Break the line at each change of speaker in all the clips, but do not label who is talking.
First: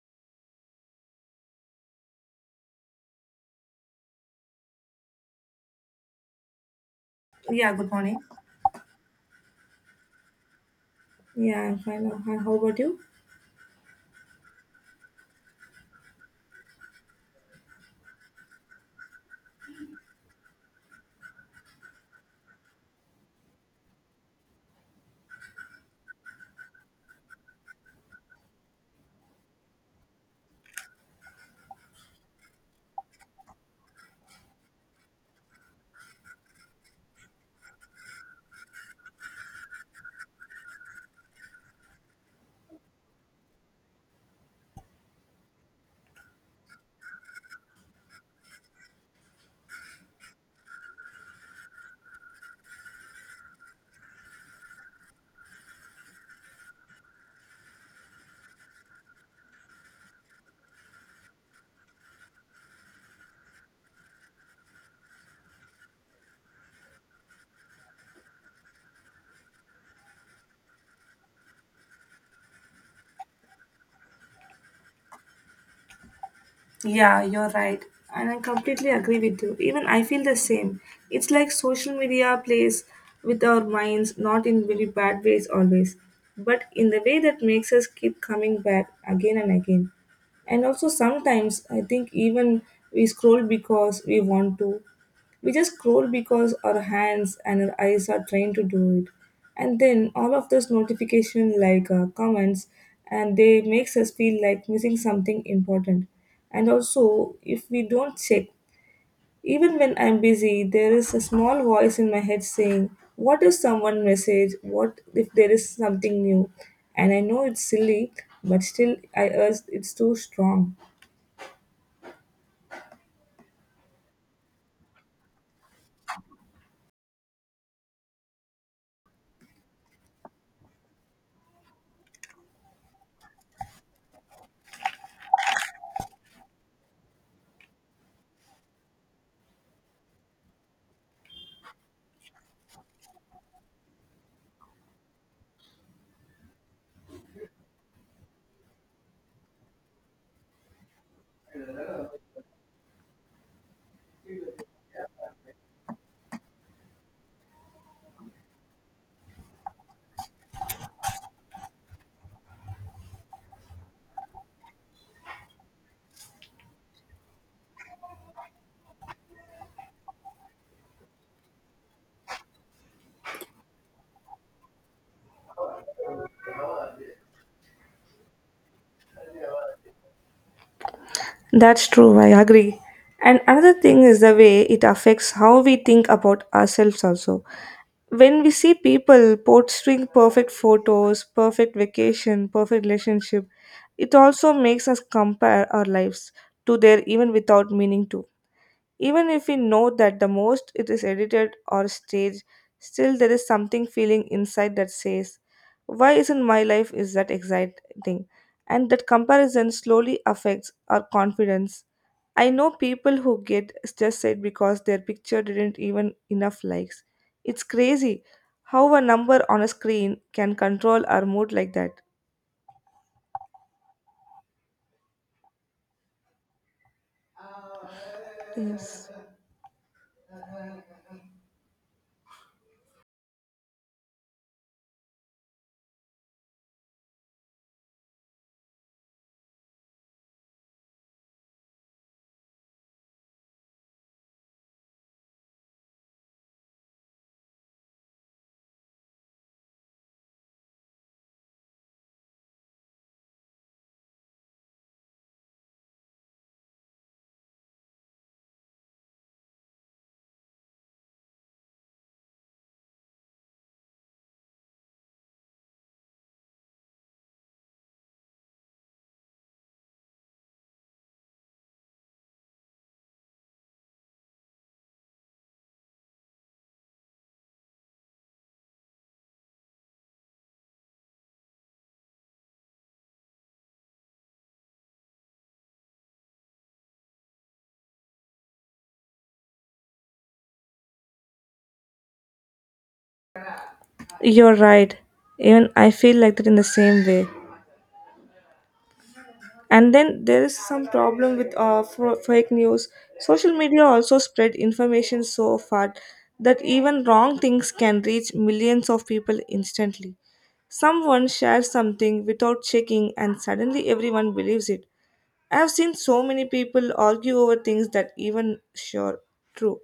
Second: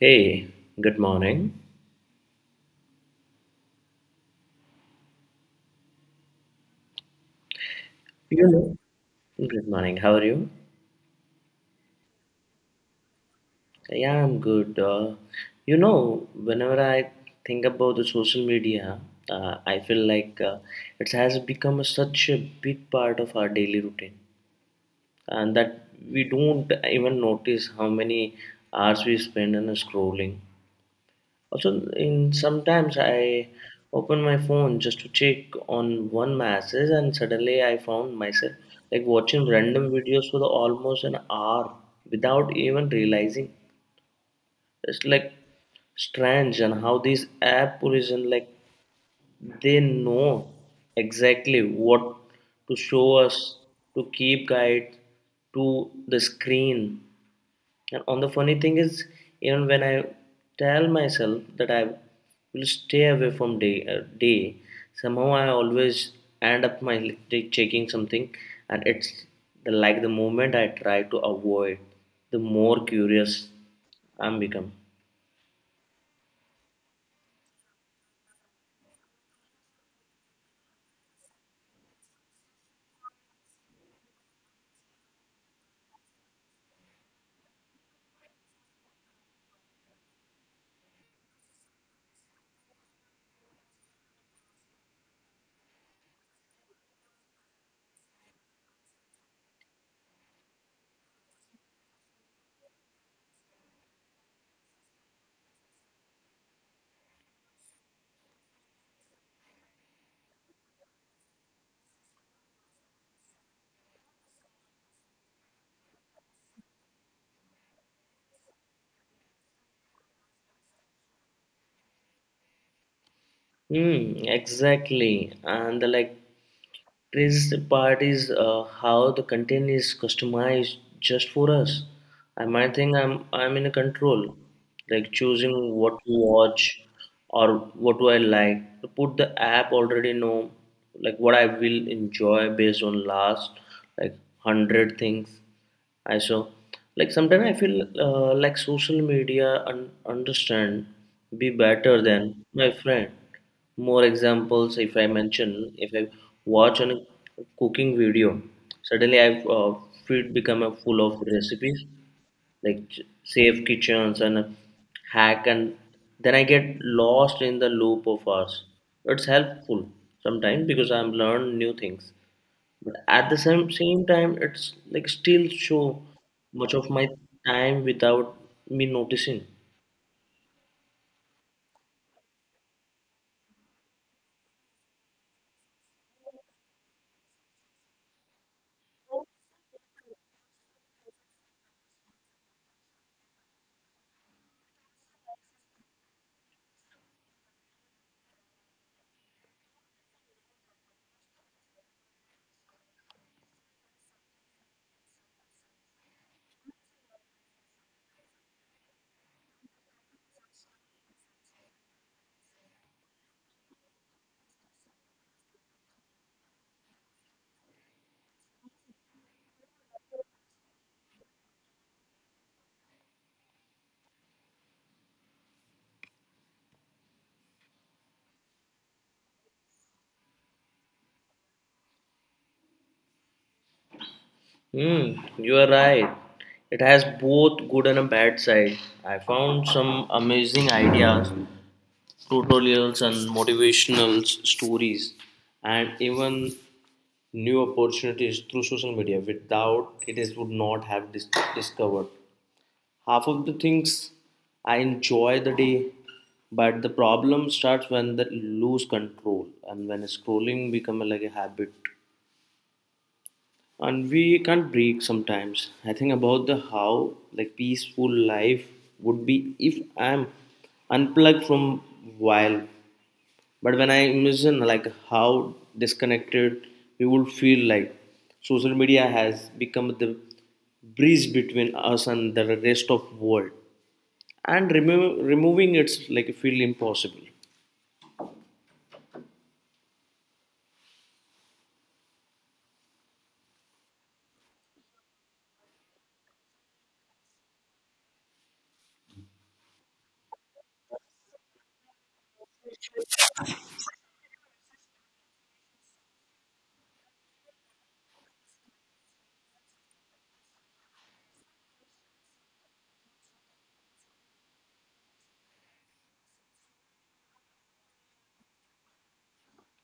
Hey, good morning.
Yeah, good morning.
You know, good morning. How are you?
Yeah, I'm fine. Now. Hi, how about you?
Yeah, I'm good. Whenever I think about the social media, I feel like it has become such a big part of our daily routine, and that we don't even notice how many hours we spend on scrolling. Also, in sometimes I open my phone just to check on one message, and suddenly I found myself like watching random videos for the almost an hour without even realizing. It's like strange and how these app origin like they know exactly what to show us to keep guide to the screen, and on the funny thing is, even when I tell myself that I will stay away from day, day somehow I always end up my day checking something, and it's like the moment I try to avoid, the more curious I'm become.
Yeah, you're right. And I completely agree with you. Even I feel the same. It's like social media plays with our minds, not in very bad ways always, but in the way that makes us keep coming back again and again. And also, sometimes I think even we scroll because we want to, we just scroll because our hands and our eyes are trained to do it. And then all of those notification like comments and they makes us feel like missing something important. And also if we don't check even when I'm busy, there is a small voice in my head saying, what if someone message, what if there is something new, and I know it's silly but still I urge it's too strong.
Hmm, exactly. And like craziest part is how the content is customized just for us. I might think I'm in a control, like choosing what to watch or what do I like. Put the app already know like what I will enjoy based on last like 100 things. I saw. Like sometimes I feel like social media understand be better than my friend. More examples if I mention if I watch on a cooking video, suddenly I feed become a full of recipes like safe kitchens and a hack, and then I get lost in the loop of ours. It's helpful sometimes because I'm learn new things. But at the same time it's like still show much of my time without me noticing.
That's true, I agree. And another thing is the way it affects how we think about ourselves also. When we see people posting perfect photos, perfect vacation, perfect relationship, it also makes us compare our lives to their even without meaning to. Even if we know that the most it is edited or staged, still there is something feeling inside that says, why isn't my life is that exciting? And that comparison slowly affects our confidence. I know people who get just said because their picture didn't even enough likes. It's crazy how a number on a screen can control our mood like that. Yes.
Hmm, you are right. It has both good and a bad side. I found some amazing ideas, tutorials and motivational stories, and even new opportunities through social media. Without it is would not have discovered half of the things I enjoy the day, but the problem starts when the lose control and when scrolling become like a habit and we can't break sometimes. I think about the how like peaceful life would be if I'm unplugged from wild. But when I imagine like how disconnected we would feel, like social media has become the bridge between us and the rest of world, and removing it's like feel impossible.
You're right. Even I feel like that in the same way. And then there is some problem with fake news. Social media also spread information so far that even wrong things can reach millions of people instantly. Someone shares something without checking and suddenly everyone believes it. I've seen so many people argue over things that even sure true.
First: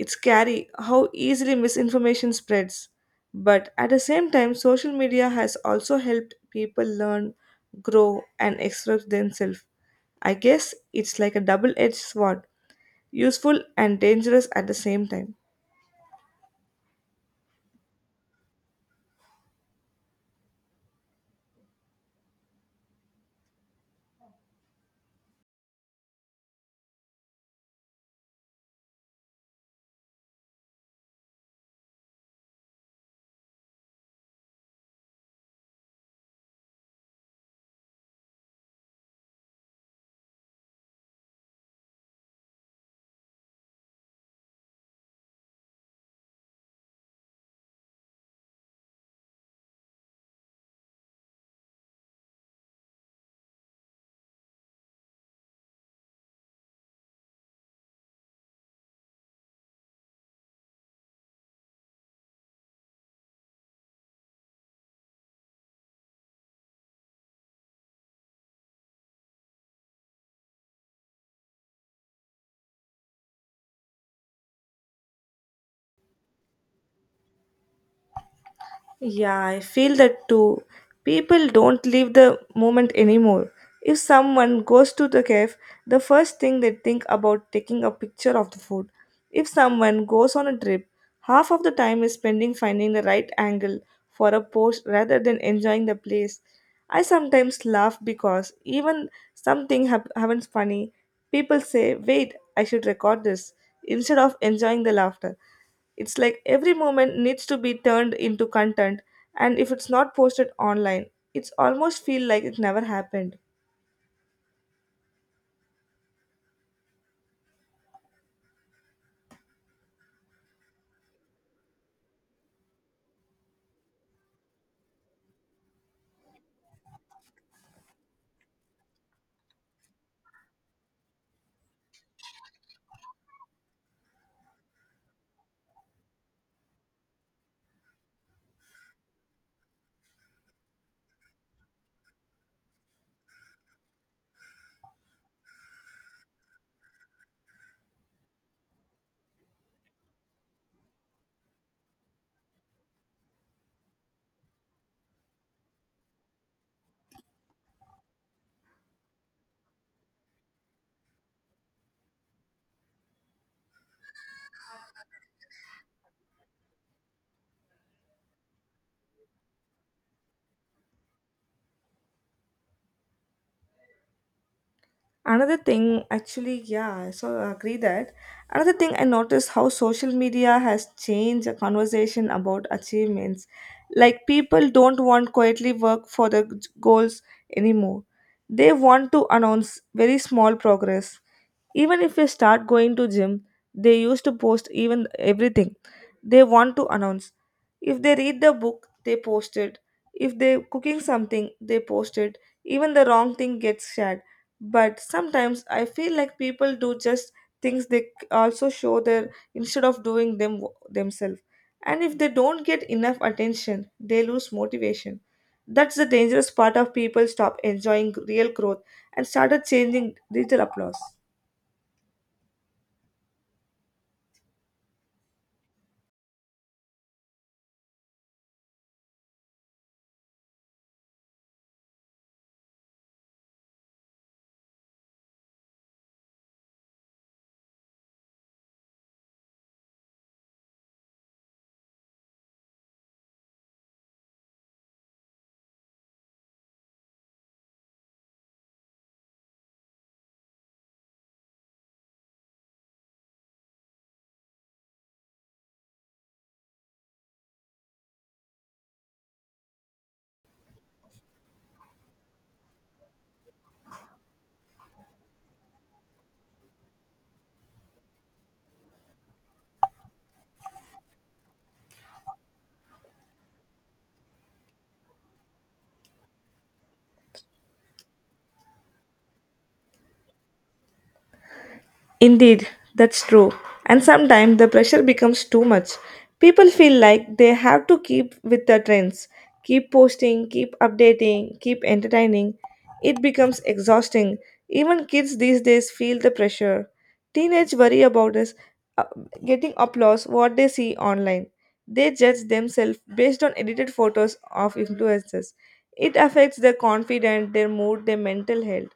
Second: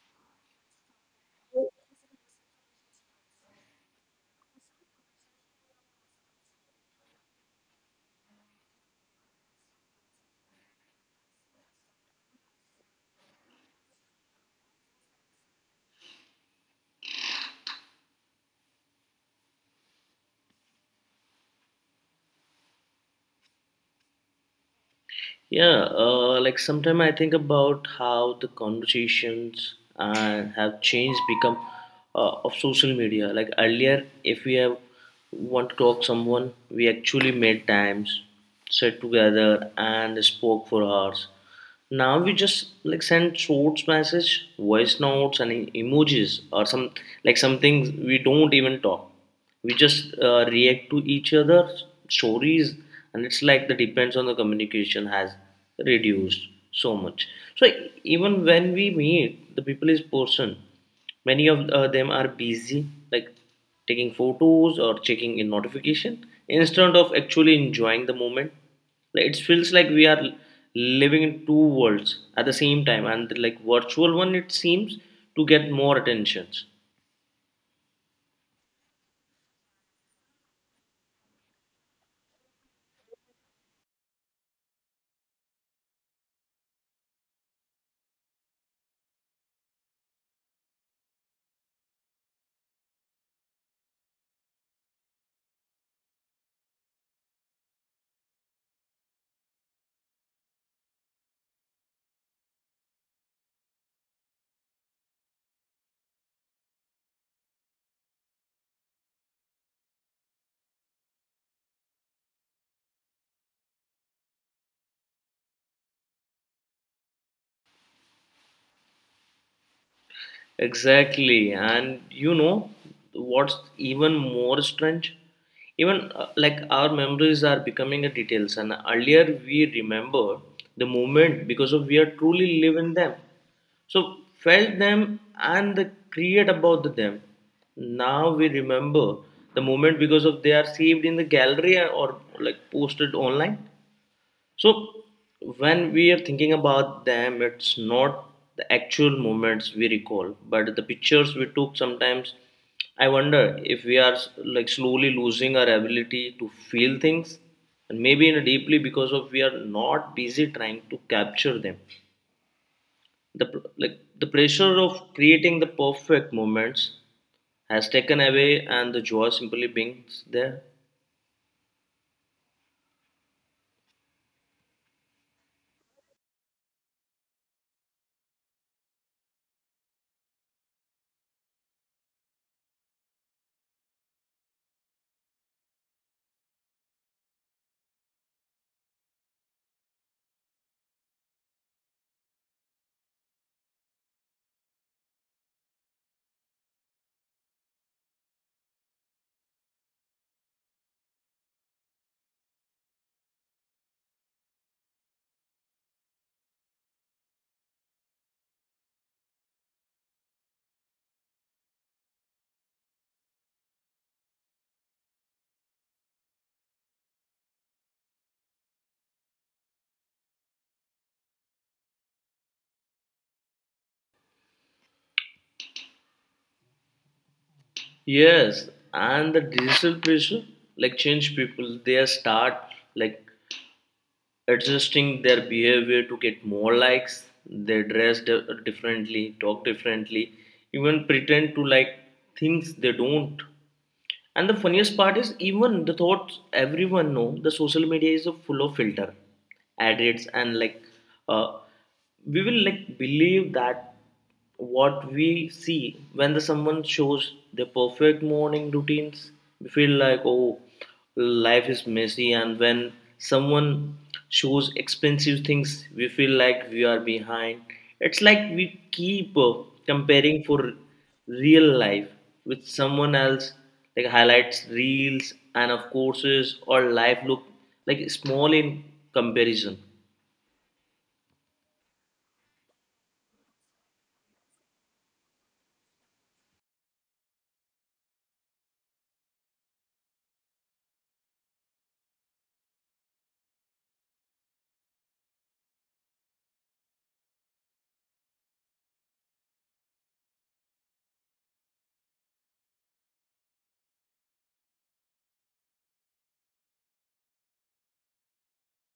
It's scary how easily misinformation spreads. But at the same time, social media has also helped people learn, grow, and express themselves. I guess it's like a double edged sword, useful and dangerous at the same time.
Yeah, like sometime I think about how the conversations have changed, become of social media. Like earlier, if we have want to talk someone, we actually made times, sat together, and spoke for hours. Now we just like send short message, voice notes and emojis, or some like some things we don't even talk. We just react to each other's stories, and it's like the depends on the communication has reduced so much. So even when we meet the people is person, many of them are busy, like taking photos or checking in notification, instead of actually enjoying the moment. Like it feels like we are living in two worlds at the same time, and like virtual one, it seems to get more attentions.
Yeah, I feel that too. People don't leave the moment anymore. If someone goes to the cave, the first thing they think about taking a picture of the food. If someone goes on a trip, half of the time is spending finding the right angle for a post rather than enjoying the place. I sometimes laugh because even happens funny, people say, "Wait, I should record this," instead of enjoying the laughter. It's like every moment needs to be turned into content, and if it's not posted online, it's almost feel like it never happened.
Exactly, and you know what's even more strange? Even like our memories are becoming a details, and earlier we remember the moment because of we are truly living them. So felt them and the create about them. Now we remember the moment because of they are saved in the gallery or like posted online. So when we are thinking about them, it's not the actual moments we recall, but the pictures we took. Sometimes I wonder if we are like slowly losing our ability to feel things, and maybe in a deeply because of we are not busy trying to capture them. The like the pressure of creating the perfect moments has taken away, and the joy simply being there.
Another thing, actually, yeah, so I so agree that. Another thing I noticed how social media has changed the conversation about achievements. Like people don't want quietly work for the goals anymore. They want to announce very small progress. Even if we start going to gym, they used to post even everything. They want to announce if they read the book, they post it. If they cooking something, they post it. Even the wrong thing gets shared. But sometimes I feel like people do just things they also show their instead of doing them themselves. And if they don't get enough attention, they lose motivation. That's the dangerous part of people stop enjoying real growth and started changing digital applause.
Yes, and the digital pressure like change people. They start like adjusting their behavior to get more likes. They dress differently, talk differently, even pretend to like things they don't. And the funniest part is, even the thoughts everyone know the social media is a full of filter, ad rates and like uh, we will like believe that what we see when the someone shows their perfect morning routines, we feel like oh life is messy, and when someone shows expensive things, we feel like we are behind. It's like we keep comparing for real life with someone else, like highlights, reels, and of courses, or life look like small in comparison.
Indeed, that's true. And sometimes the pressure becomes too much. People feel like they have to keep with the trends, keep posting, keep updating, keep entertaining. It becomes exhausting. Even kids these days feel the pressure. Teenage worry about us uh, getting applause what they see online. They judge themselves based on edited photos of influencers. It affects their confidence, their mood, their mental health.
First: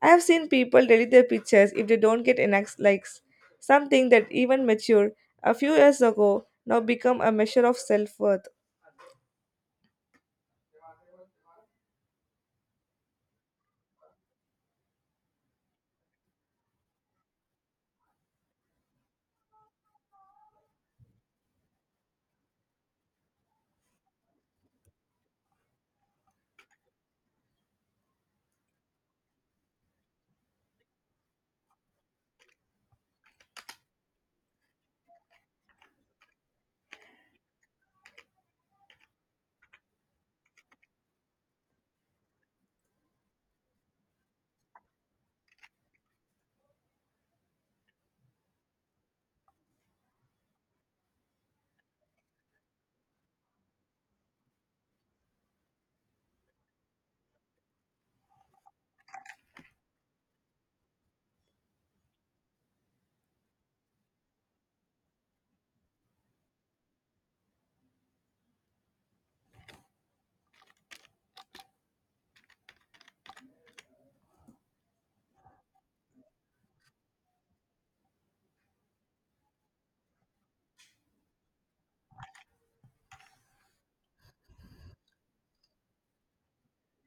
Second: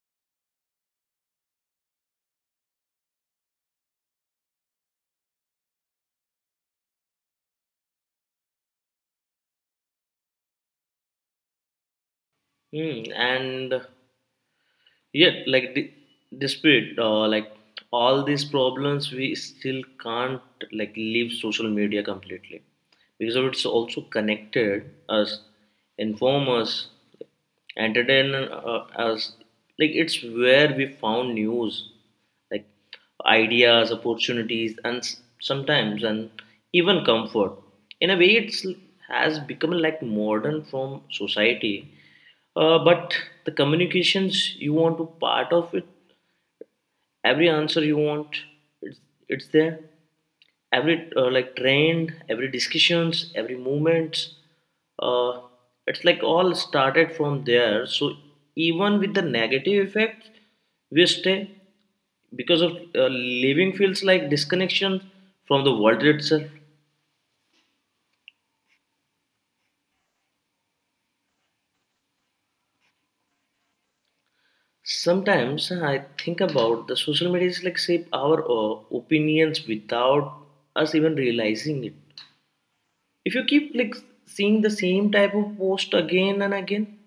I have seen people delete their pictures if they don't get enough likes, something that even mature a few years ago now become a measure of self-worth.
Hmm, and yeah like despite like all these problems we still can't like leave social media completely, because of it's also connected us, inform us, entertain us, like it's where we found news, like ideas, opportunities and sometimes and even comfort. In a way it's has become like modern from society, but the communications you want to part of it, every answer you want, it's, it's there. Every like trend, every discussions, every movement, uh, it's like all started from there. So even with the negative effects, we stay because of living feels like disconnection from the world itself. Sometimes I think about the social media is like shape our opinions without us even realizing it. If you keep like seeing the same type of post again and again,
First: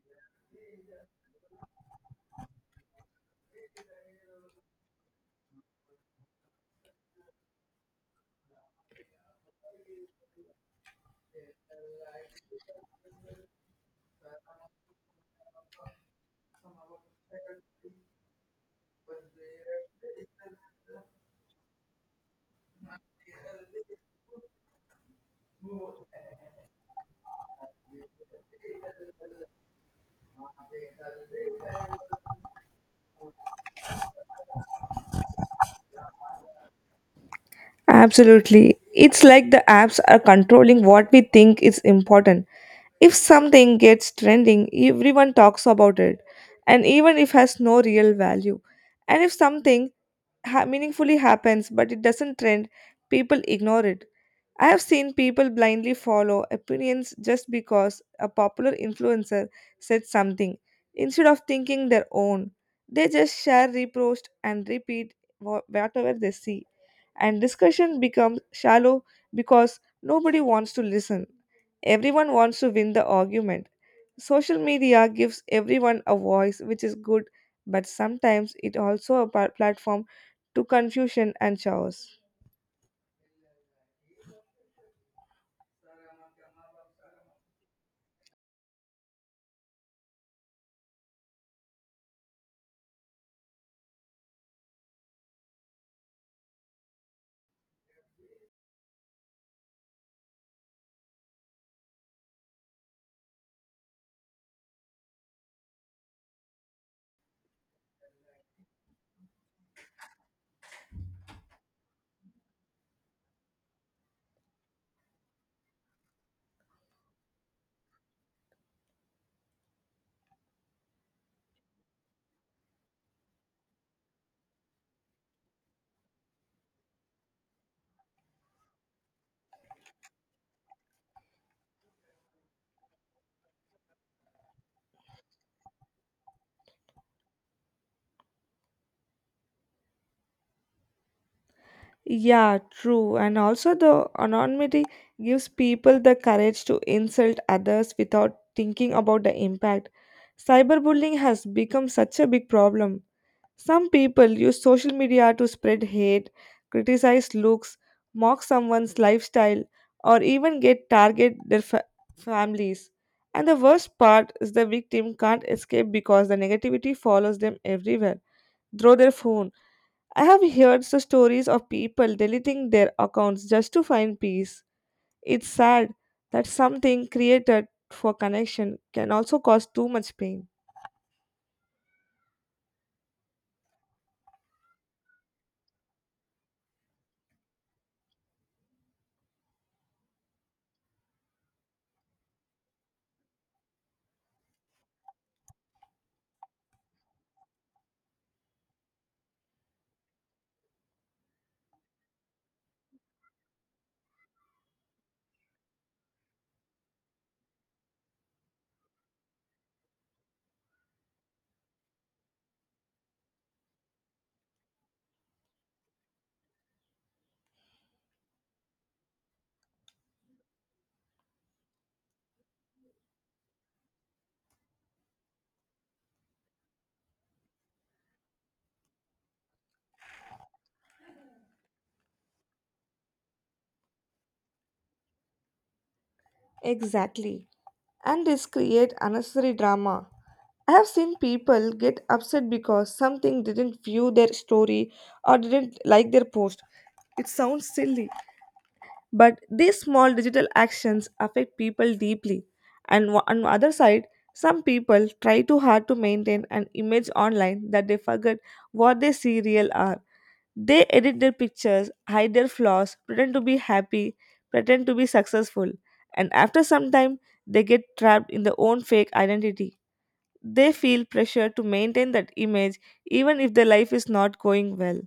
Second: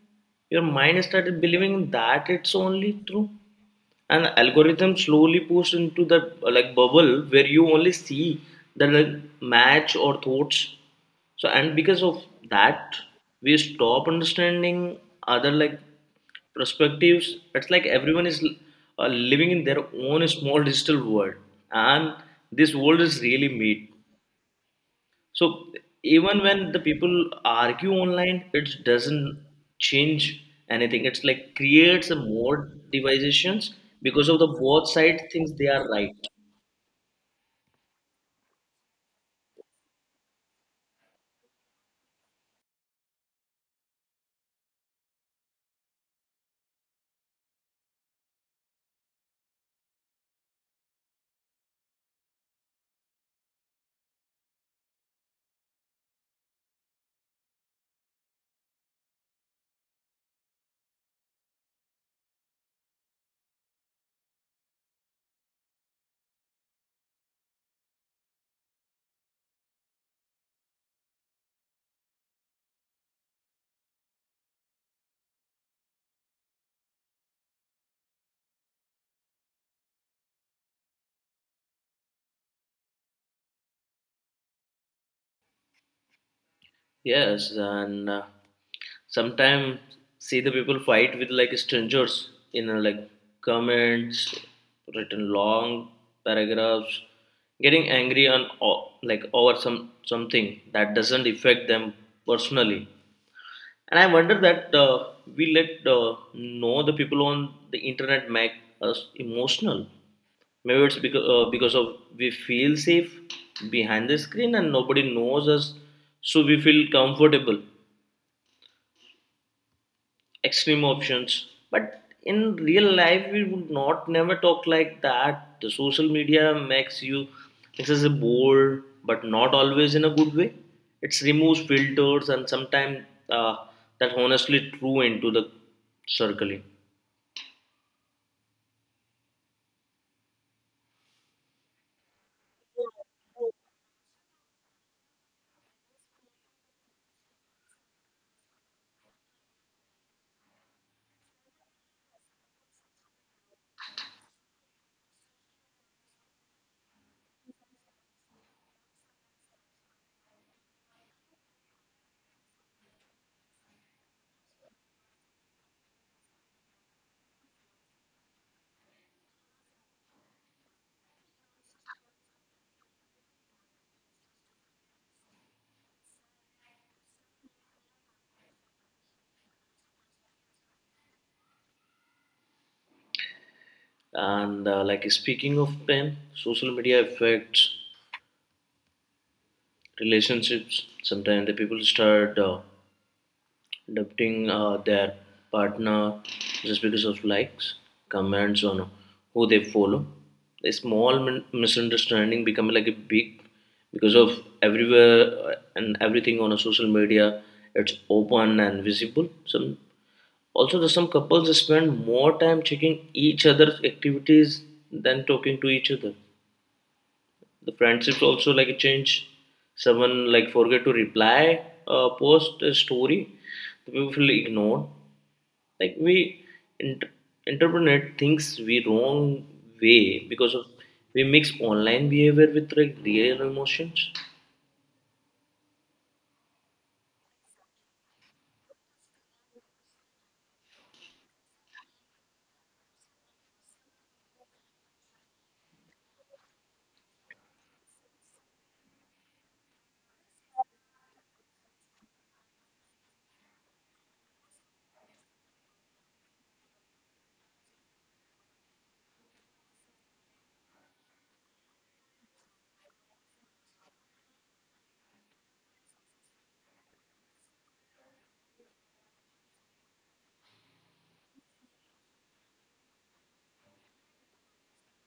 your mind started believing that it's only true, and the algorithm slowly pushed into the like bubble where you only see the like, match or thoughts, so and because of that we stop understanding other like perspectives. It's like everyone is living in their own small digital world, and this world is really made. So even when the people argue online, it doesn't change anything. It's like creates a more divisions because of the both side thinks they are right.
Absolutely. It's like the apps are controlling what we think is important. If something gets trending, everyone talks about it, and even if has no real value. And if something meaningfully happens but it doesn't trend, people ignore it. I have seen people blindly follow opinions just because a popular influencer said something instead of thinking their own. They just share, repost, and repeat whatever they see, and discussion becomes shallow because nobody wants to listen. Everyone wants to win the argument. Social media gives everyone a voice, which is good, but sometimes it also a platform to confusion and chaos.
Yes, and sometimes see the people fight with like strangers in like comments, written long paragraphs, getting angry on like over something that doesn't affect them personally. And I wonder that we let know the people on the internet make us emotional. Maybe it's because of we feel safe behind the screen and nobody knows us, so we feel comfortable extreme options, but in real life we would not never talk like that. The social media makes you makes us bored but not always in a good way. It removes filters and sometimes uh, that honestly true into the circling.
Yeah, true. And also, the anonymity gives people the courage to insult others without thinking about the impact. Cyberbullying has become such a big problem. Some people use social media to spread hate, criticize looks, mock someone's lifestyle, or even get target their families. And the worst part is the victim can't escape because the negativity follows them everywhere, through their phone. I have heard the stories of people deleting their accounts just to find peace. It's sad that something created for connection can also cause too much pain.
And like speaking of them, social media affects relationships. Sometimes the people start adopting their partner just because of likes, comments on who they follow. A small misunderstanding become like a big because of everywhere and everything on a social media. It's open and visible. Some also there's some couples spend more time checking each other's activities than talking to each other. The friendships also like change. Someone like forget to reply, post a story, the people feel ignored, like we int- interpret things we wrong way because of we mix online behavior with like real emotions.
Exactly. And this create unnecessary drama. I have seen people get upset because something didn't view their story or didn't like their post. It sounds silly, but these small digital actions affect people deeply. And on the other side, some people try too hard to maintain an image online that they forget what they see real are. They edit their pictures, hide their flaws, pretend to be happy, pretend to be successful, and after some time, they get trapped in their own fake identity. They feel pressure to maintain that image even if their life is not going well.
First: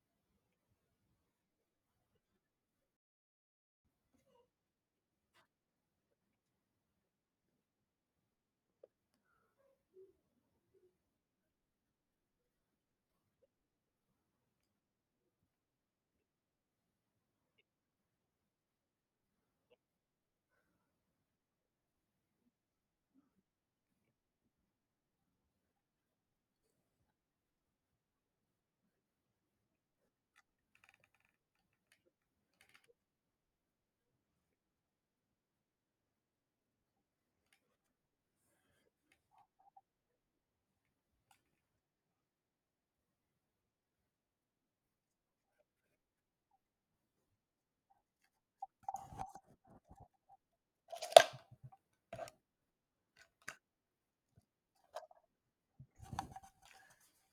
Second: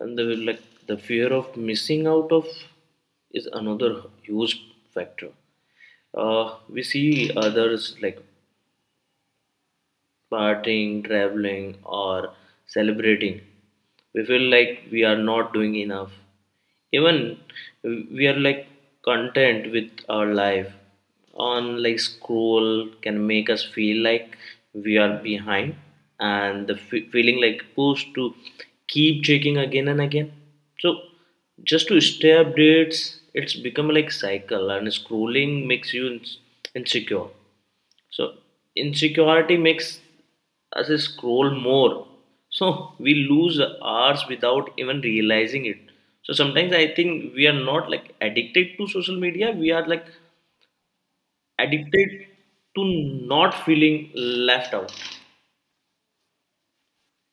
And like the fear of missing out of is another huge factor. We see others like partying, traveling, or celebrating, we feel like we are not doing enough. Even we are like content with our life. On like scroll can make us feel like we are behind, and the feeling like pushed to keep checking again and again. So just to stay updates, it's become like cycle, and scrolling makes you insecure, so insecurity makes us scroll more. So we lose hours without even realizing it. So sometimes I think we are not like addicted to social media. We are like addicted to not feeling left out.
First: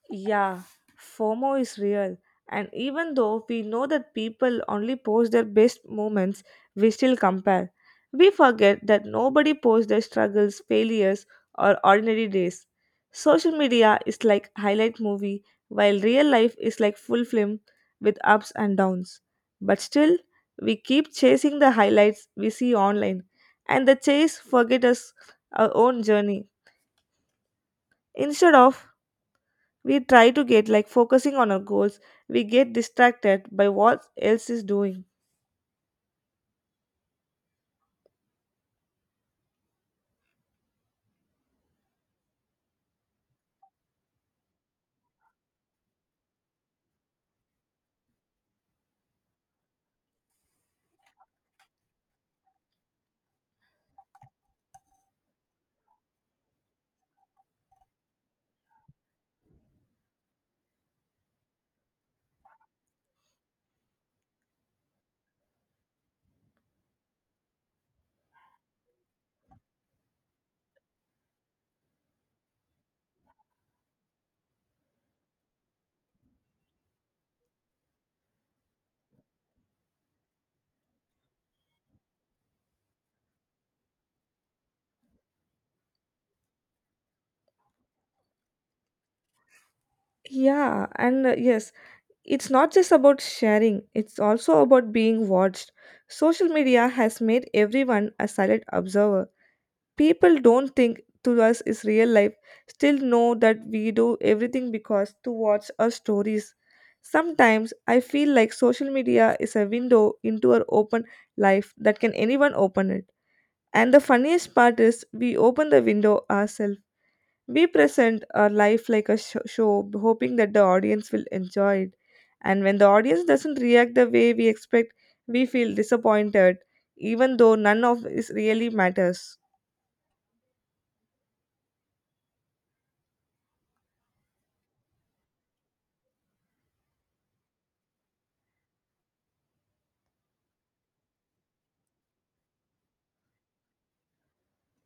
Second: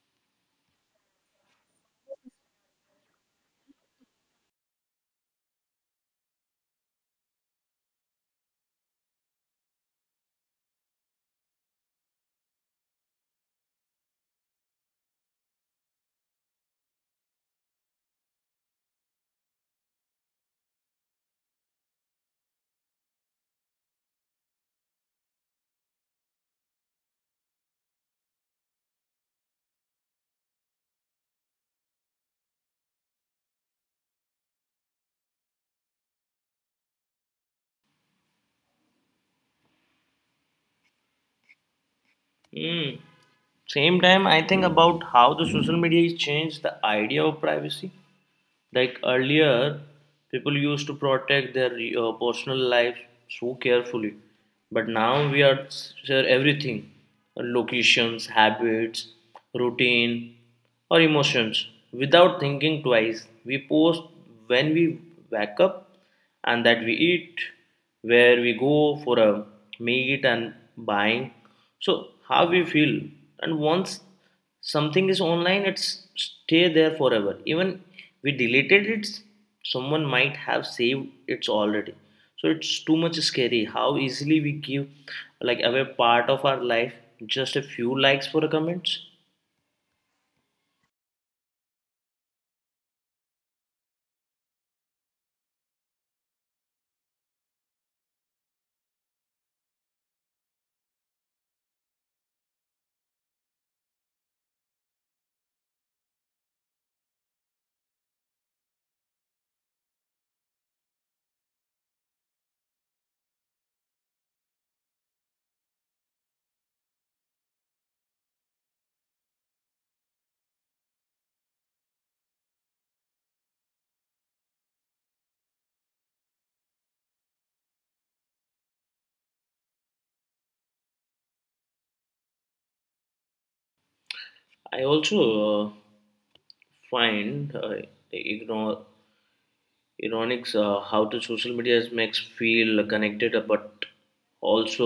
Yeah, FOMO is real. And even though we know that people only post their best moments, we still compare. We forget that nobody posts their struggles, failures, or ordinary days. Social media is like highlight movie, while real life is like full film with ups and downs. But still, we keep chasing the highlights we see online, and the chase forget us our own journey instead of we try to get like focusing on our goals, we get distracted by what else is doing.
Hmm. Same time, I think about how the social media has changed the idea of privacy. Like earlier, people used to protect their personal life so carefully, but now we are share everything, locations, habits, routine, or emotions without thinking twice. We post when we wake up and that we eat, where we go for a meet and buying. So how we feel, and once something is online it's stay there forever. Even we deleted it, someone might have saved it already, so it's too much scary how easily we give like away part of our life just a few likes for a comments.
Yeah, and yes, it's not just about sharing, it's also about being watched. Social media has made everyone a silent observer. People don't think to us is real life, still know that we do everything because to watch our stories. Sometimes I feel like social media is a window into our open life that can anyone open it. And the funniest part is, we open the window ourselves. We present our life like a show, hoping that the audience will enjoy it. And when the audience doesn't react the way we expect, we feel disappointed, even though none of it really matters.
I also uh, find ignore ironics how the social media makes feel connected but also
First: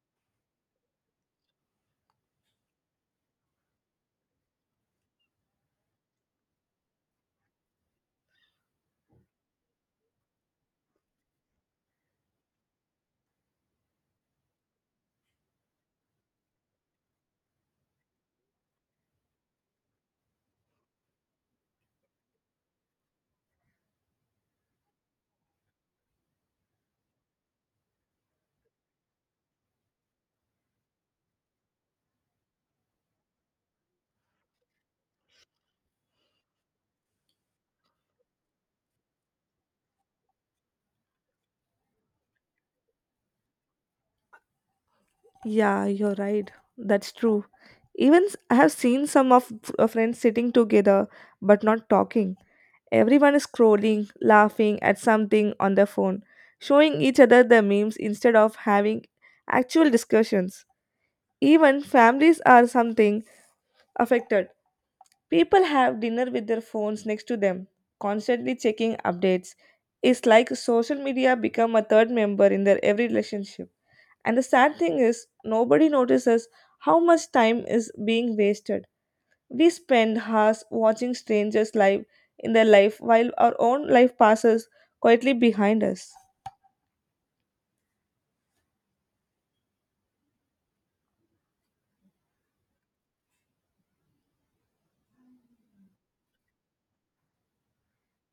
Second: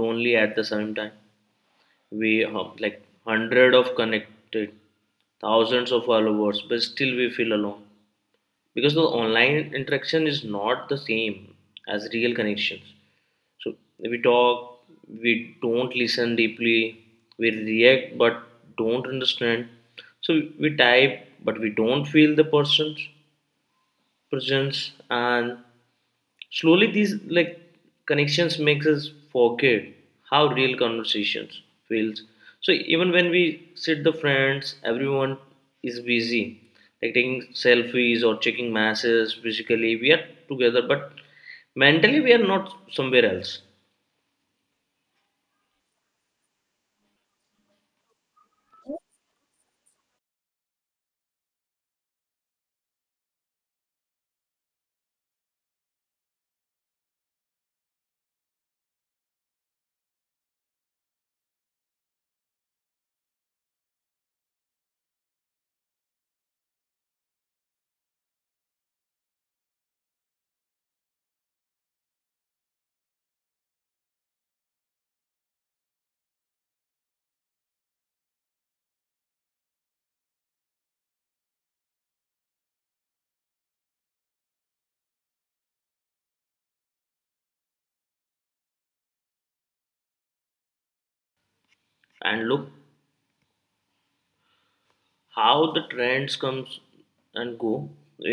lonely at the same time. We have like hundred of connected thousands of followers, but still we feel alone, because the online interaction is not the same as real connections. So we talk, we don't listen deeply, we react but don't understand, so we type but we don't feel the person's presence. And slowly, these like connections makes us forget how real conversations feels. So even when we sit the friends, everyone is busy, like taking selfies or checking masses. Physically, we are together, but mentally, we are not somewhere else.
Yeah, you're right. That's true. Even I have seen some of friends sitting together but not talking. Everyone is scrolling, laughing at something on their phone, showing each other the memes instead of having actual discussions. Even families are something affected. People have dinner with their phones next to them, constantly checking updates. It's like social media become a third member in their every relationship. And the sad thing is nobody notices how much time is being wasted. We spend hours watching strangers live in their life while our own life passes quietly behind us.
And look, how the trends comes and go,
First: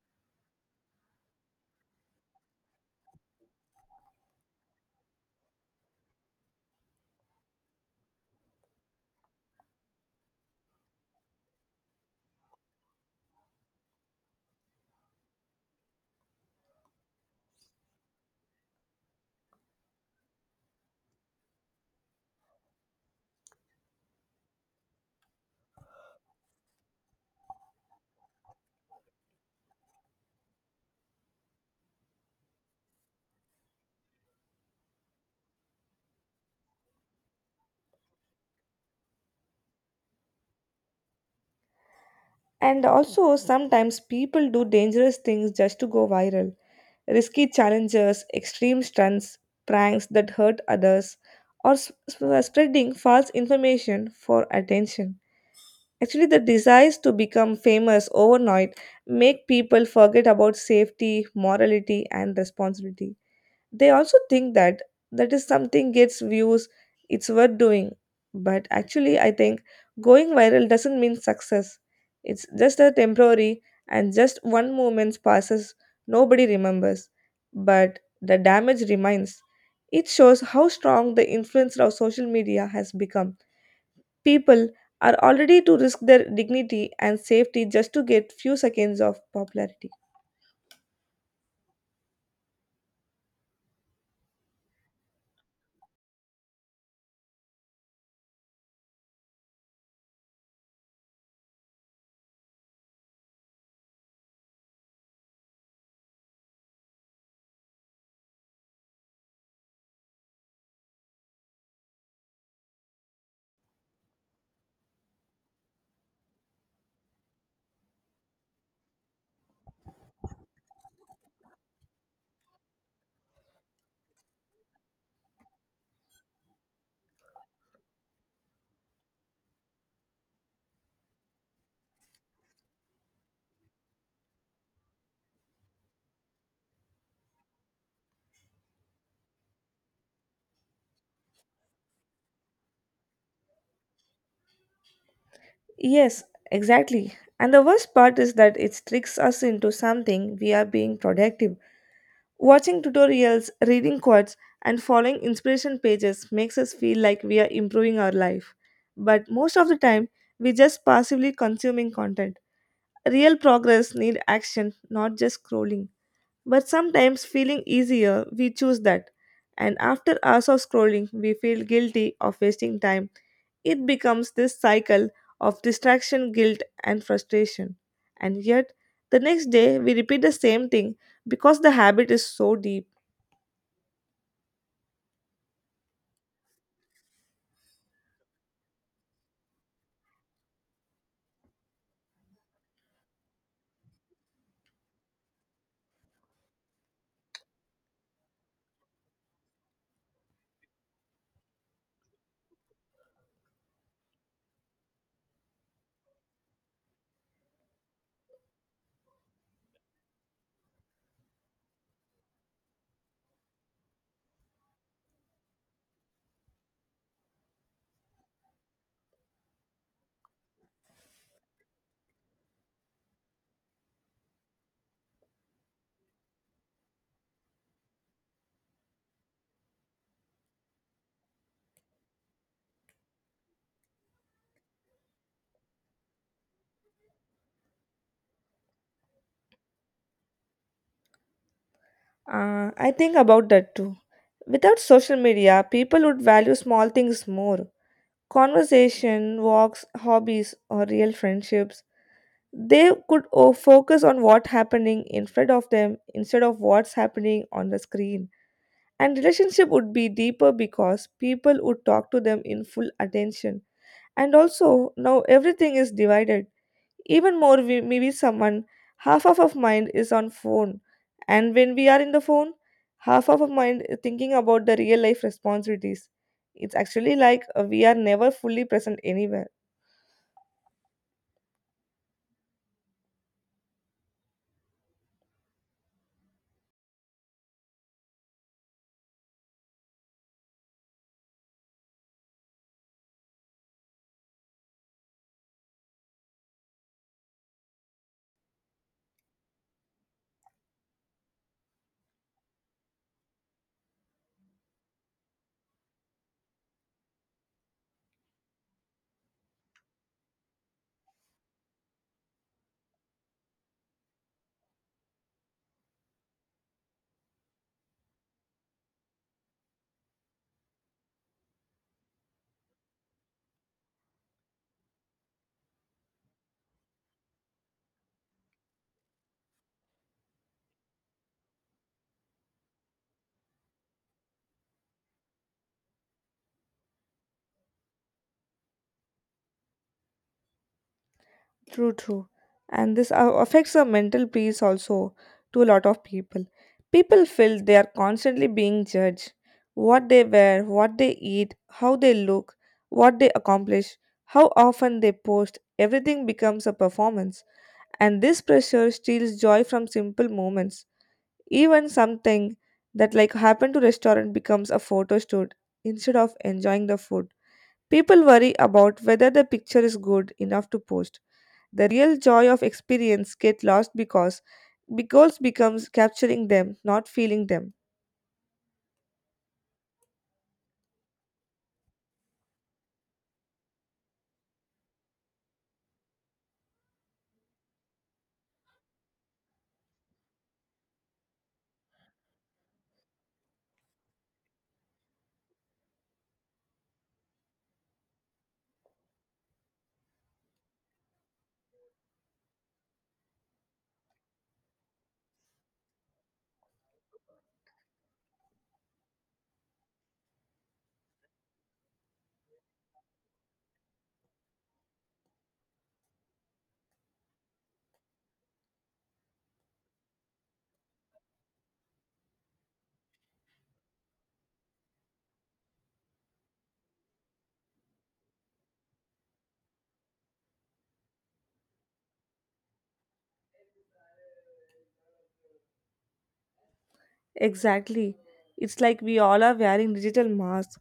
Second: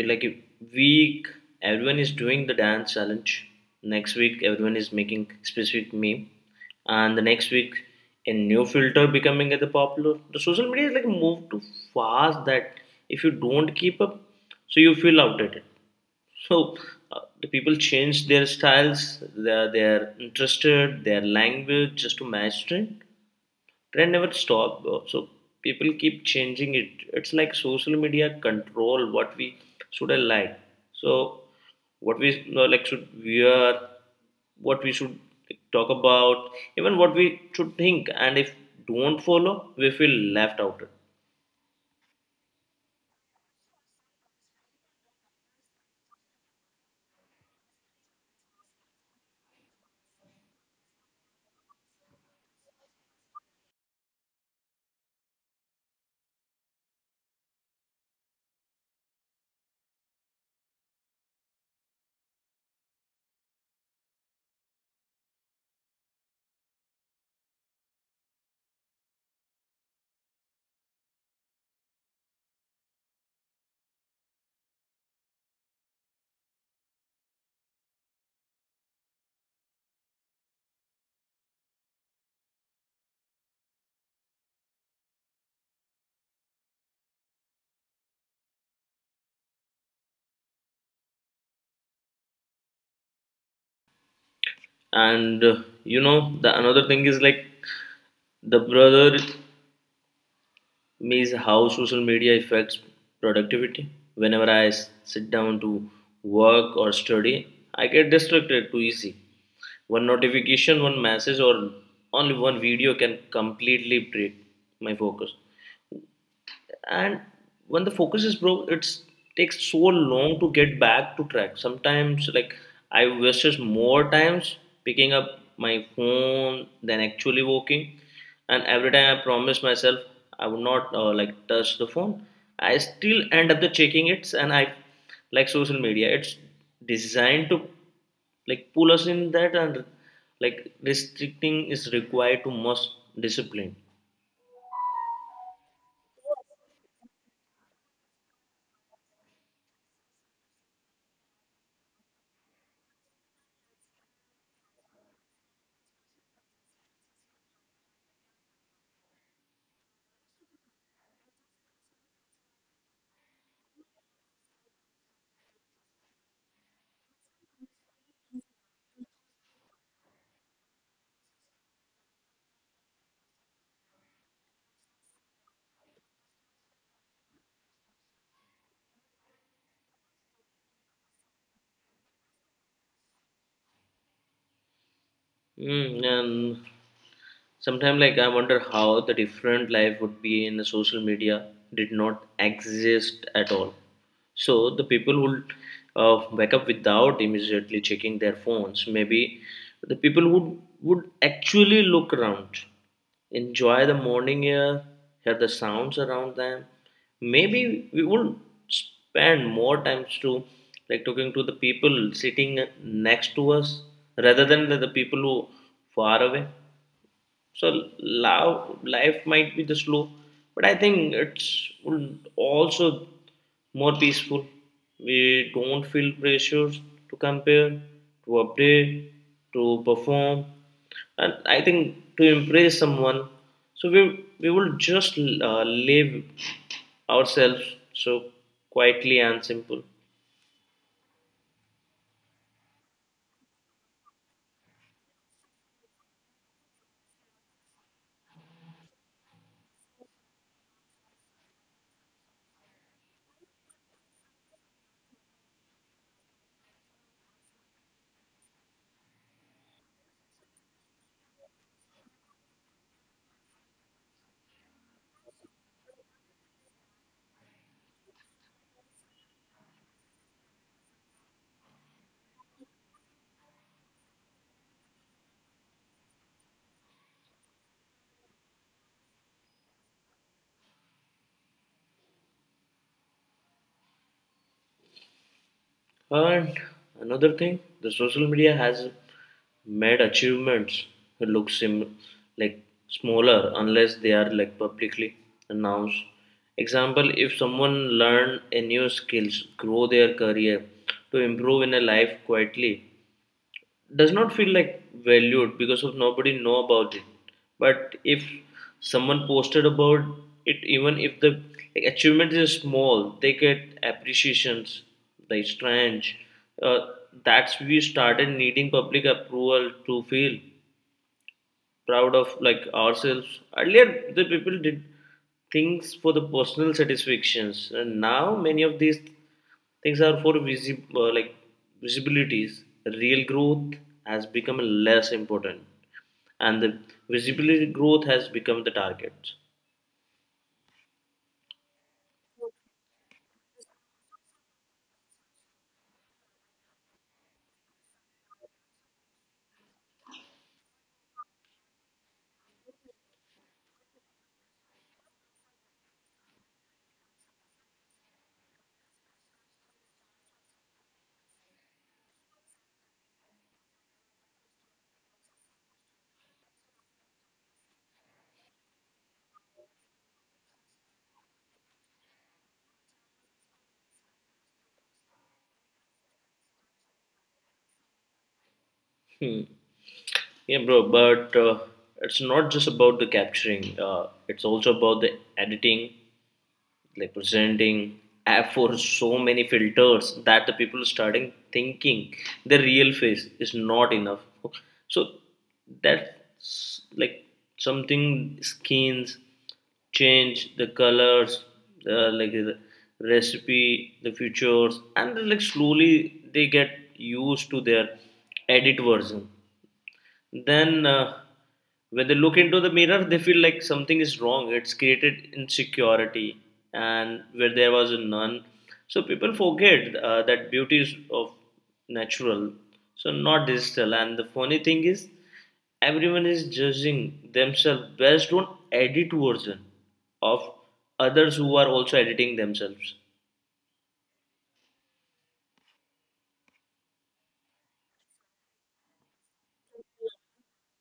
like a week everyone is doing the dance challenge, next week everyone is making specific meme, and the next week a new filter becoming at the popular. The social media is like move too fast that if you don't keep up, so you feel outdated. So the people change their styles, their interested, their language just to match trend. Trend never stop, bro. So people keep changing it. It's like social media control what we should I like. So what we like should wear, what we should talk about, even what we should think, and if don't follow we feel left out.
And also, sometimes people do dangerous things just to go viral. Risky challenges, extreme stunts, pranks that hurt others, or spreading false information for attention. Actually, the desires to become famous overnight make people forget about safety, morality, and responsibility. They also think that that is something gets views, it's worth doing. But actually, I think going viral doesn't mean success. It's just a temporary and just one moment passes, nobody remembers. But the damage remains. It shows how strong the influence of social media has become. People are already to risk their dignity and safety just to get few seconds of popularity.
And you know the another thing is like the brother. Means how social media affects productivity. Whenever I sit down to work or study, I get distracted too easy. One notification, one message, or only one video can completely break my focus. And when the focus is broke, it takes so long to get back to track. Sometimes like I wasted more times picking up my phone than actually working. And every time I promise myself I would not like touch the phone, I still end up the checking it. And I like social media, it's designed to like pull us in that. And like restricting is required to must discipline.
Yes, exactly. And the worst part is that it tricks us into something we are being productive. Watching tutorials, reading quotes, and following inspiration pages makes us feel like we are improving our life. But most of the time, we just passively consuming content. Real progress need action, not just scrolling. But sometimes feeling easier, we choose that. And after hours of scrolling, we feel guilty of wasting time. It becomes this cycle of distraction, guilt, and frustration. And yet, the next day, we repeat the same thing because the habit is so deep.
Mm, and sometimes, like, I wonder how the different life would be in the social media did not exist at all. So the people would wake up without immediately checking their phones. Maybe the people would actually look around, enjoy the morning air, hear the sounds around them. Maybe we would spend more times to like talking to the people sitting next to us rather than the people who far away. So love, life might be the slow, but I think it's also more peaceful. We don't feel pressures to compare, to update, to perform, and I think to impress someone. So we will just live ourselves so quietly and simple.
I think about that too. Without social media, people would value small things more, conversation, walks, hobbies, or real friendships. They could focus on what happening in front of them instead of what's happening on the screen. And relationship would be deeper because people would talk to them in full attention. And also now everything is divided even more. We, maybe someone, half of our mind is on phone, and when we are in the phone, half of our mind is thinking about the real life responsibilities. It's actually like we are never fully present anywhere.
And another thing, the social media has made achievements look sim like smaller unless they are like publicly announced. Example, if someone learn a new skills, grow their career, to improve in a life quietly, does not feel like valued because of nobody know about it. But if someone posted about it, even if the like, achievement is small, they get appreciations like strange. uh, that's we started needing public approval to feel proud of like ourselves. Earlier, the people did things for the personal satisfactions, and now many of these things are for like visibilities. Real growth has become less important, and the visibility growth has become the target.
True, true. And this affects our mental peace also to a lot of people. People feel they are constantly being judged. What they wear, what they eat, how they look, what they accomplish, how often they post, everything becomes a performance. And this pressure steals joy from simple moments. Even something that like happened to restaurant becomes a photo shoot instead of enjoying the food. People worry about whether the picture is good enough to post. The real joy of experience get lost because becomes capturing them, not feeling them.
Hmm. Yeah, bro, but it's not just about the capturing. It's also about the editing, like presenting app for so many filters that the people starting thinking the real face is not enough. So that's like something skins, change the colors, like the recipe, the features, and then, like slowly they get used to their edit version. Then when they look into the mirror they feel like something is wrong. It's created insecurity and where there was none. So people forget that beauty is of natural, so not digital. And the funny thing is everyone is judging themselves based on edit version of others who are also editing themselves.
Exactly. It's like we all are wearing digital masks.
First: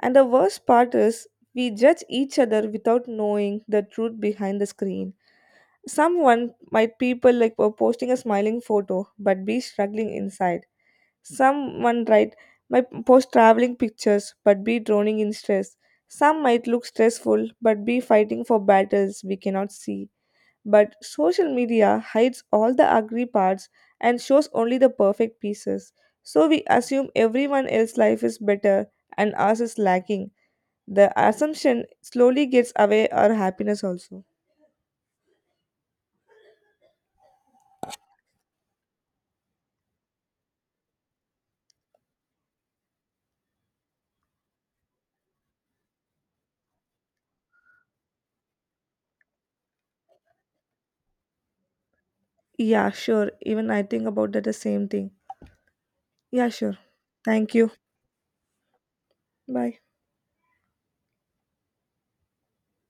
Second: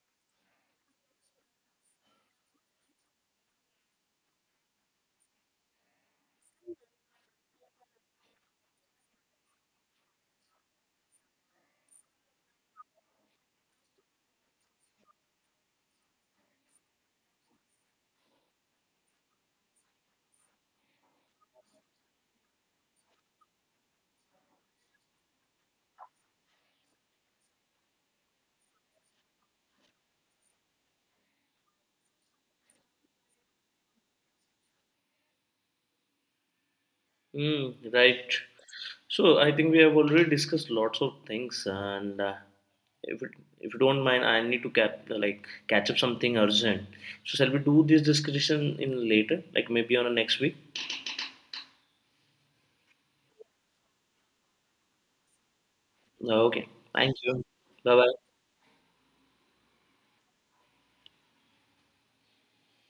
And the worst part is we judge each other without knowing the truth behind the screen. Someone might people like were posting a smiling photo but be struggling inside. Someone right might post traveling pictures but be drowning in stress. Some might look stressful but be fighting for battles we cannot see. But social media hides all the ugly parts and shows only the perfect pieces. So we assume everyone else's life is better and ours is lacking. The assumption slowly gets away our happiness also.
Mm, right. So I think we have already discussed lots of things, and if it, if you don't mind, I need to cap like catch up something urgent. So shall we do this discussion in later, like maybe on a next week?
Yeah, sure. Even I think about that the same thing. Yeah,
Okay.
sure.
Thank you.
Thank you.
Bye bye.
Bye.